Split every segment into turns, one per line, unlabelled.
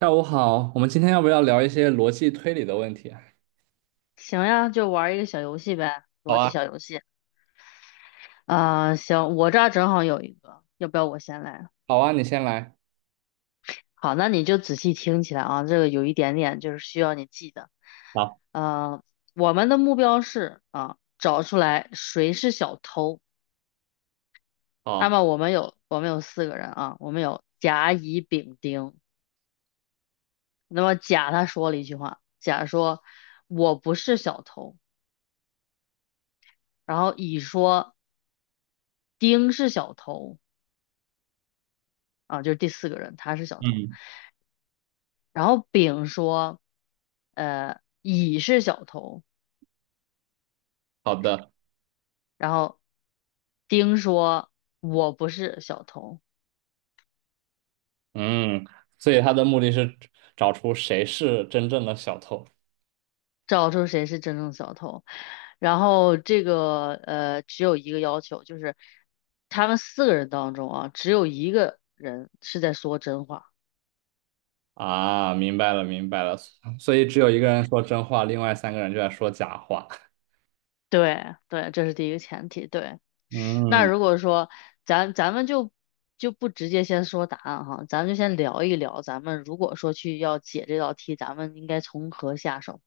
下午好，我们今天要不要聊一些逻辑推理的问题啊。
行呀，就玩一个小游戏呗，
好
逻辑
啊。
小游戏。行，我这儿正好有一个，要不要我先来？
好啊，你先来。
好，那你就仔细听起来啊，这个有一点点就是需要你记的。
好。
呃，我们的目标是啊，找出来谁是小偷。那
好。
么我们有四个人啊，我们有甲、乙、丙、丁。那么甲他说了一句话，甲说我不是小偷，然后乙说丁是小偷啊，就是第四个人，他是小偷。
嗯。
然后丙说，乙是小偷，
好的。
然后丁说我不是小偷，
嗯。所以他的目的是找出谁是真正的小偷。
找出谁是真正的小偷。然后这个只有一个要求，就是他们四个人当中啊，只有一个人是在说真话。
啊，明白了，明白了。所以只有一个人说真话，另外三个人就在说假话。
对对，这是第一个前提。对。那
嗯，
如果说咱们就不直接先说答案哈，咱们就先聊一聊，咱们如果说去要解这道题，咱们应该从何下手？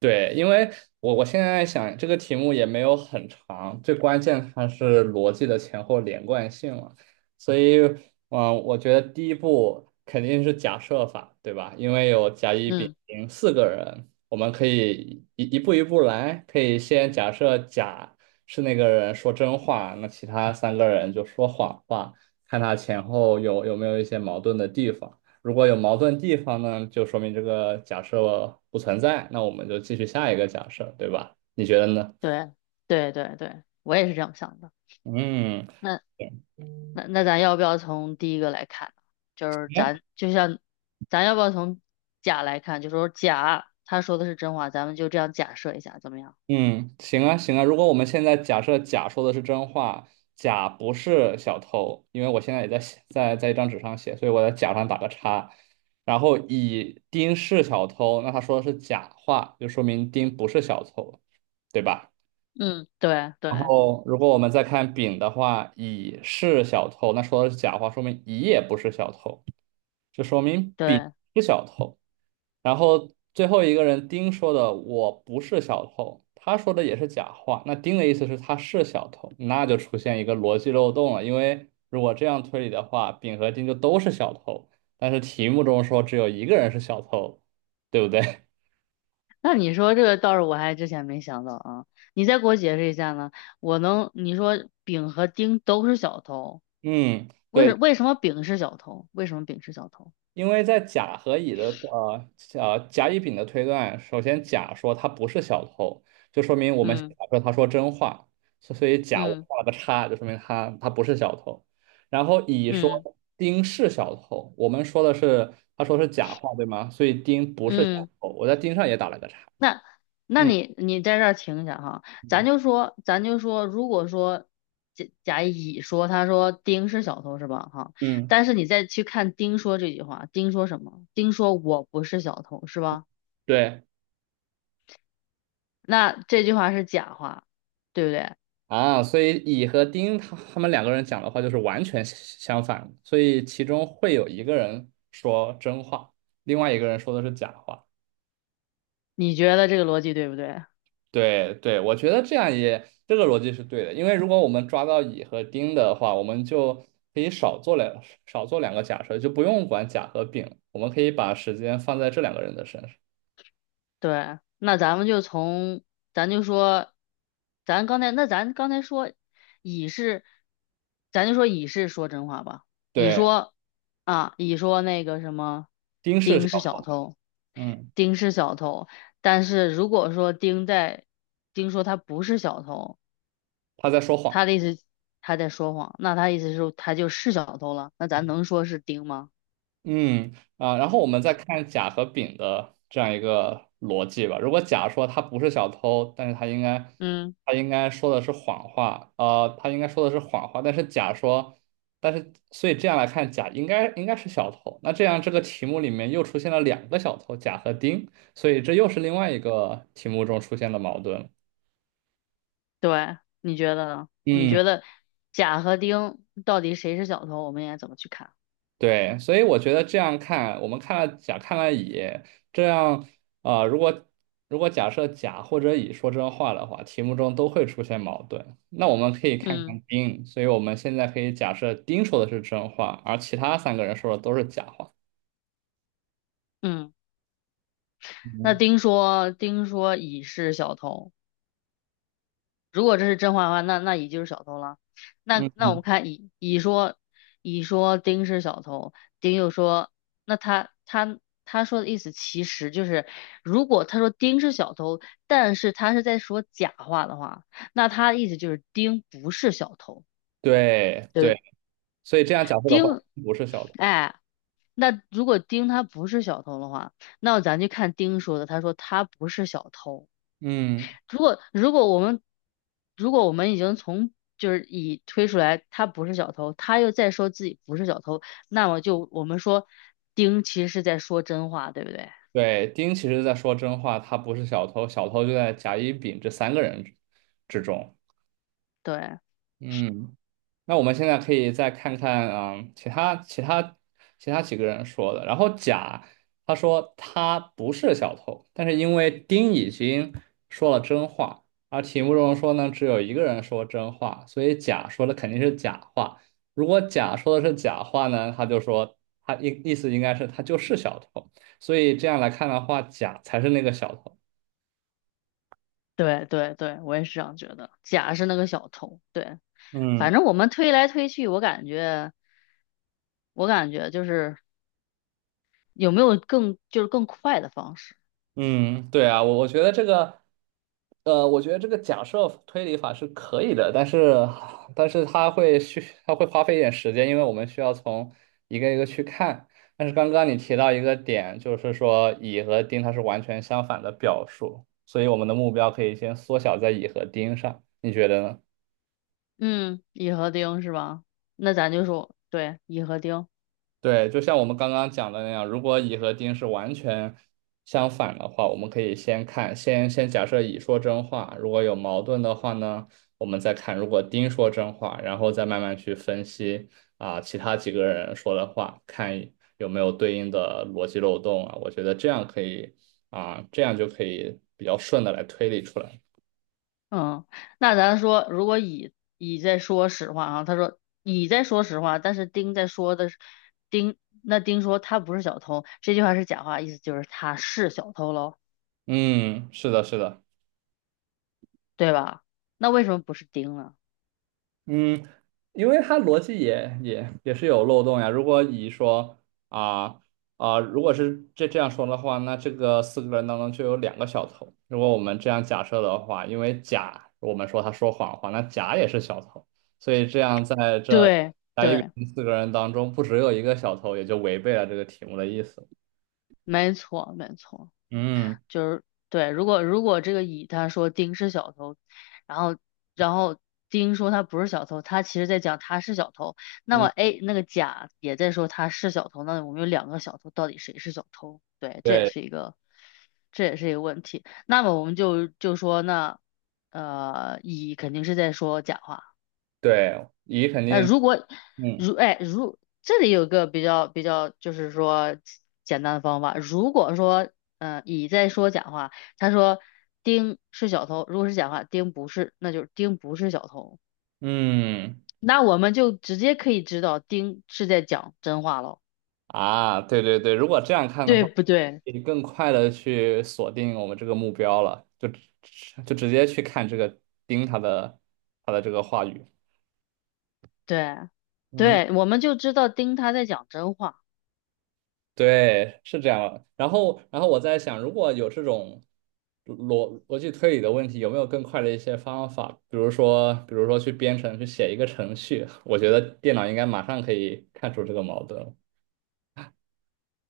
对，因为我现在想这个题目也没有很长，最关键它是逻辑的前后连贯性了，所以我觉得第一步肯定是假设法，对吧？因为有甲乙丙
嗯，
丁四个人，我们可以一步一步来，可以先假设甲是那个人说真话，那其他三个人就说谎话，看他前后有没有一些矛盾的地方。如果有矛盾地方呢，就说明这个假设不存在，那我们就继续下一个假设，对吧？你觉得呢？
对对对对，我也是这样想的。
嗯，
那
行
那那咱要不要从第一个来看呢，就是咱就像咱要不要从甲来看？就说甲他说的是真话，咱们就这样假设一下，怎么样？
嗯，行啊，行啊。如果我们现在假设甲说的是真话，甲不是小偷，因为我现在也在写，在一张纸上写，所以我在甲上打个叉。然后乙丁是小偷，那他说的是假话，就说明丁不是小偷，对吧？
嗯，对
然
对
后，如果我们再看丙的话，乙是小偷，那说的是假话，说明乙也不是小偷，就说明丙
对。
是小偷。然后最后一个人丁说的我不是小偷，他说的也是假话，那丁的意思是他是小偷，那就出现一个逻辑漏洞了。因为如果这样推理的话，丙和丁就都是小偷，但是题目中说只有一个人是小偷，对不对？
那你说这个倒是我还之前没想到啊，你再给我解释一下呢？我能，你说丙和丁都是小偷，
嗯，对，
为什么丙是小偷？为什么丙是小偷？
因为在甲和乙的甲乙丙的推断，首先甲说他不是小偷，就说明我们先
嗯，
假设他说真话，所以甲我
嗯，
画了个叉，就说明他不是小偷。然后乙
嗯，
说丁是小偷，我们说的是他说是假话，对吗？所以丁不是小
嗯，
偷，我在丁上也打了个叉。
那
嗯。
你你在这儿停一下哈，咱
嗯。
就说咱就说，如果说乙说他说丁是小偷是吧？哈，
嗯。
但是你再去看丁说这句话，丁说什么？丁说我不是小偷是吧？
对。
那这句话是假话，对不对？
啊，所以乙和丁他们两个人讲的话就是完全相反，所以其中会有一个人说真话，另外一个人说的是假话。
你觉得这个逻辑对不对？
对对，我觉得这样也这个逻辑是对的，因为如果我们抓到乙和丁的话，我们就可以少做两个假设，就不用管甲和丙了。我们可以把时间放在这两个人的身上。
对，那咱们就从，咱就说，咱刚才说乙是，咱就说乙是说真话吧。乙
对。
说乙说那个什么，
丁是
丁
小
是小偷，
嗯，
丁是小偷。但是如果说丁说他不是小偷，
他在说
他
谎。
的意思他在说谎，那他意思是他就是小偷了。那咱能说是丁吗？
嗯。啊，然后我们再看甲和丙的这样一个逻辑吧。如果甲说他不是小偷，但是他应该
嗯。
他应该说的是谎话，他应该说的是谎话，但是所以这样来看，甲应该是小偷。那这样这个题目里面又出现了两个小偷，甲和丁，所以这又是另外一个题目中出现的矛盾了。
对，你觉得呢？你
嗯。
觉得甲和丁到底谁是小偷？我们应该怎么去看？
对，所以我觉得这样看，我们看了甲，看了乙，这样啊、呃如果如果假设甲或者乙说真话的话，题目中都会出现矛盾。那我们可以看
嗯，
看丁，所以我们现在可以假设丁说的是真话，而其他三个人说的都是假话。
嗯，那
嗯。
丁说，丁说乙是小偷。如果这是真话的话，那那乙就是小偷了。那
嗯。
那我们
嗯。
看乙，乙说，乙说丁是小偷，丁又说，那他他说的意思其实就是，如果他说丁是小偷，但是他是在说假话的话，那他的意思就是丁不是小偷。
对对，
对。
所以这样假设的话，
丁，
不是小偷。
哎，那如果丁他不是小偷的话，那咱就看丁说的，他说他不是小偷。
嗯，
如果如果我们如果我们已经从已推出来他不是小偷，他又再说自己不是小偷，那么就我们说丁其实是在说真话，对不对？
对，丁其实在说真话，他不是小偷，小偷就在甲、乙、丙这三个人之中。
对
嗯。那我们现在可以再看看，其他几个人说的。然后甲他说他不是小偷，但是因为丁已经说了真话，而题目中说呢只有一个人说真话，所以甲说的肯定是假话。如果甲说的是假话呢，他就说他意思应该是他就是小偷，所以这样来看的话，甲才是那个小偷。
对对对，我也是这样觉得。甲是那个小偷，对，反
嗯。
正我们推来推去，我感觉有没有更更快的方式。
嗯，对啊，我觉得这个，我觉得这个假设推理法是可以的，但是它会花费一点时间，因为我们需要从一个一个去看。但是刚刚你提到一个点，就是说乙和丁它是完全相反的表述，所以我们的目标可以先缩小在乙和丁上，你觉得呢？
嗯，乙和丁是吧？那咱就说对，乙和丁。
对，就像我们刚刚讲的那样，如果乙和丁是完全相反的话，我们可以先看，先先假设乙说真话，如果有矛盾的话呢，我们再看如果丁说真话，然后再慢慢去分析啊，其他几个人说的话，看有没有对应的逻辑漏洞啊。我觉得这样可以啊，这样就可以比较顺的来推理出来。
嗯，那咱说，如果乙在说实话啊，他说乙在说实话，但是丁在说的是丁，那丁说他不是小偷，这句话是假话，意思就是他是小偷喽，
嗯，是的，是的。
对吧？那为什么不是丁呢？
嗯，因为它逻辑也是有漏洞呀。啊如果是这样说的话，那这个四个人当中就有两个小偷。如果我们这样假设的话，因为甲我们说他说谎话，那甲也是小偷，所以这样在这
对
甲乙丙
对，
丁四个人当中，不只有一个小偷，也就违背了这个题目的意思。
没错没错。
嗯。
就是对，如果这个乙他说丁是小偷，然后然后丁说他不是小偷，他其实在讲他是小偷，那么
嗯。
A 那个甲也在说他是小偷，那我们有两个小偷，到底谁是小偷？对，
对
这也是一个问题。那么我们就说那乙肯定是在说假话。
对，乙肯
那
定。
如果
嗯。
如哎如这里有个比较简单的方法，如果说嗯，乙在说假话，他说丁是小偷，如果是假话，丁不是，那就是丁不是小偷，
嗯。
那我们就直接可以知道丁是在讲真话喽。
啊，对对对，如果这样看的
对
话，
不对？
可以更快的去锁定我们这个目标了，就直接去看这个盯它的这个话语。
对，
嗯，
对，我们就知道丁他在讲真话。
对，是这样的。然后我在想，如果有这种逻辑推理的问题，有没有更快的一些方法？比如说去编程，去写一个程序，我觉得电脑应该马上可以看出这个矛盾。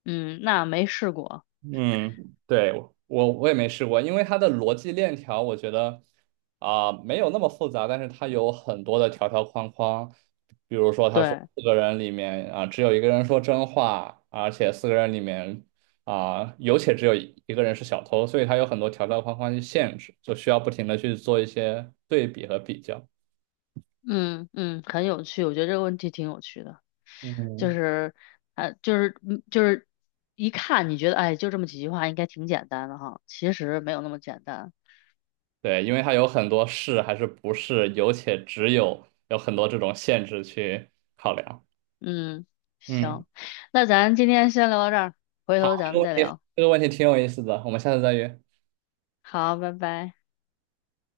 嗯，那没试过。
嗯，对，我也没试过，因为它的逻辑链条，我觉得没有那么复杂，但是它有很多的条条框框，比如说他说
对，
四个人里面只有一个人说真话，而且四个人里面有且只有一个人是小偷，所以它有很多条条框框去限制，就需要不停的去做一些对比和比较。
嗯嗯，很有趣，我觉得这个问题挺有趣的。就
嗯，
是呃，就是嗯就是一看你觉得哎，就这么几句话应该挺简单的哈，其实没有那么简单。
对，因为它有很多是还是不是，有且只有有很多这种限制去考量。
嗯，
嗯。
行，那咱今天先聊到这儿，回
好，
头
这
咱
个
们
问
再
题
聊。
这个问题挺有意思的，我们下次再约。
好，拜拜。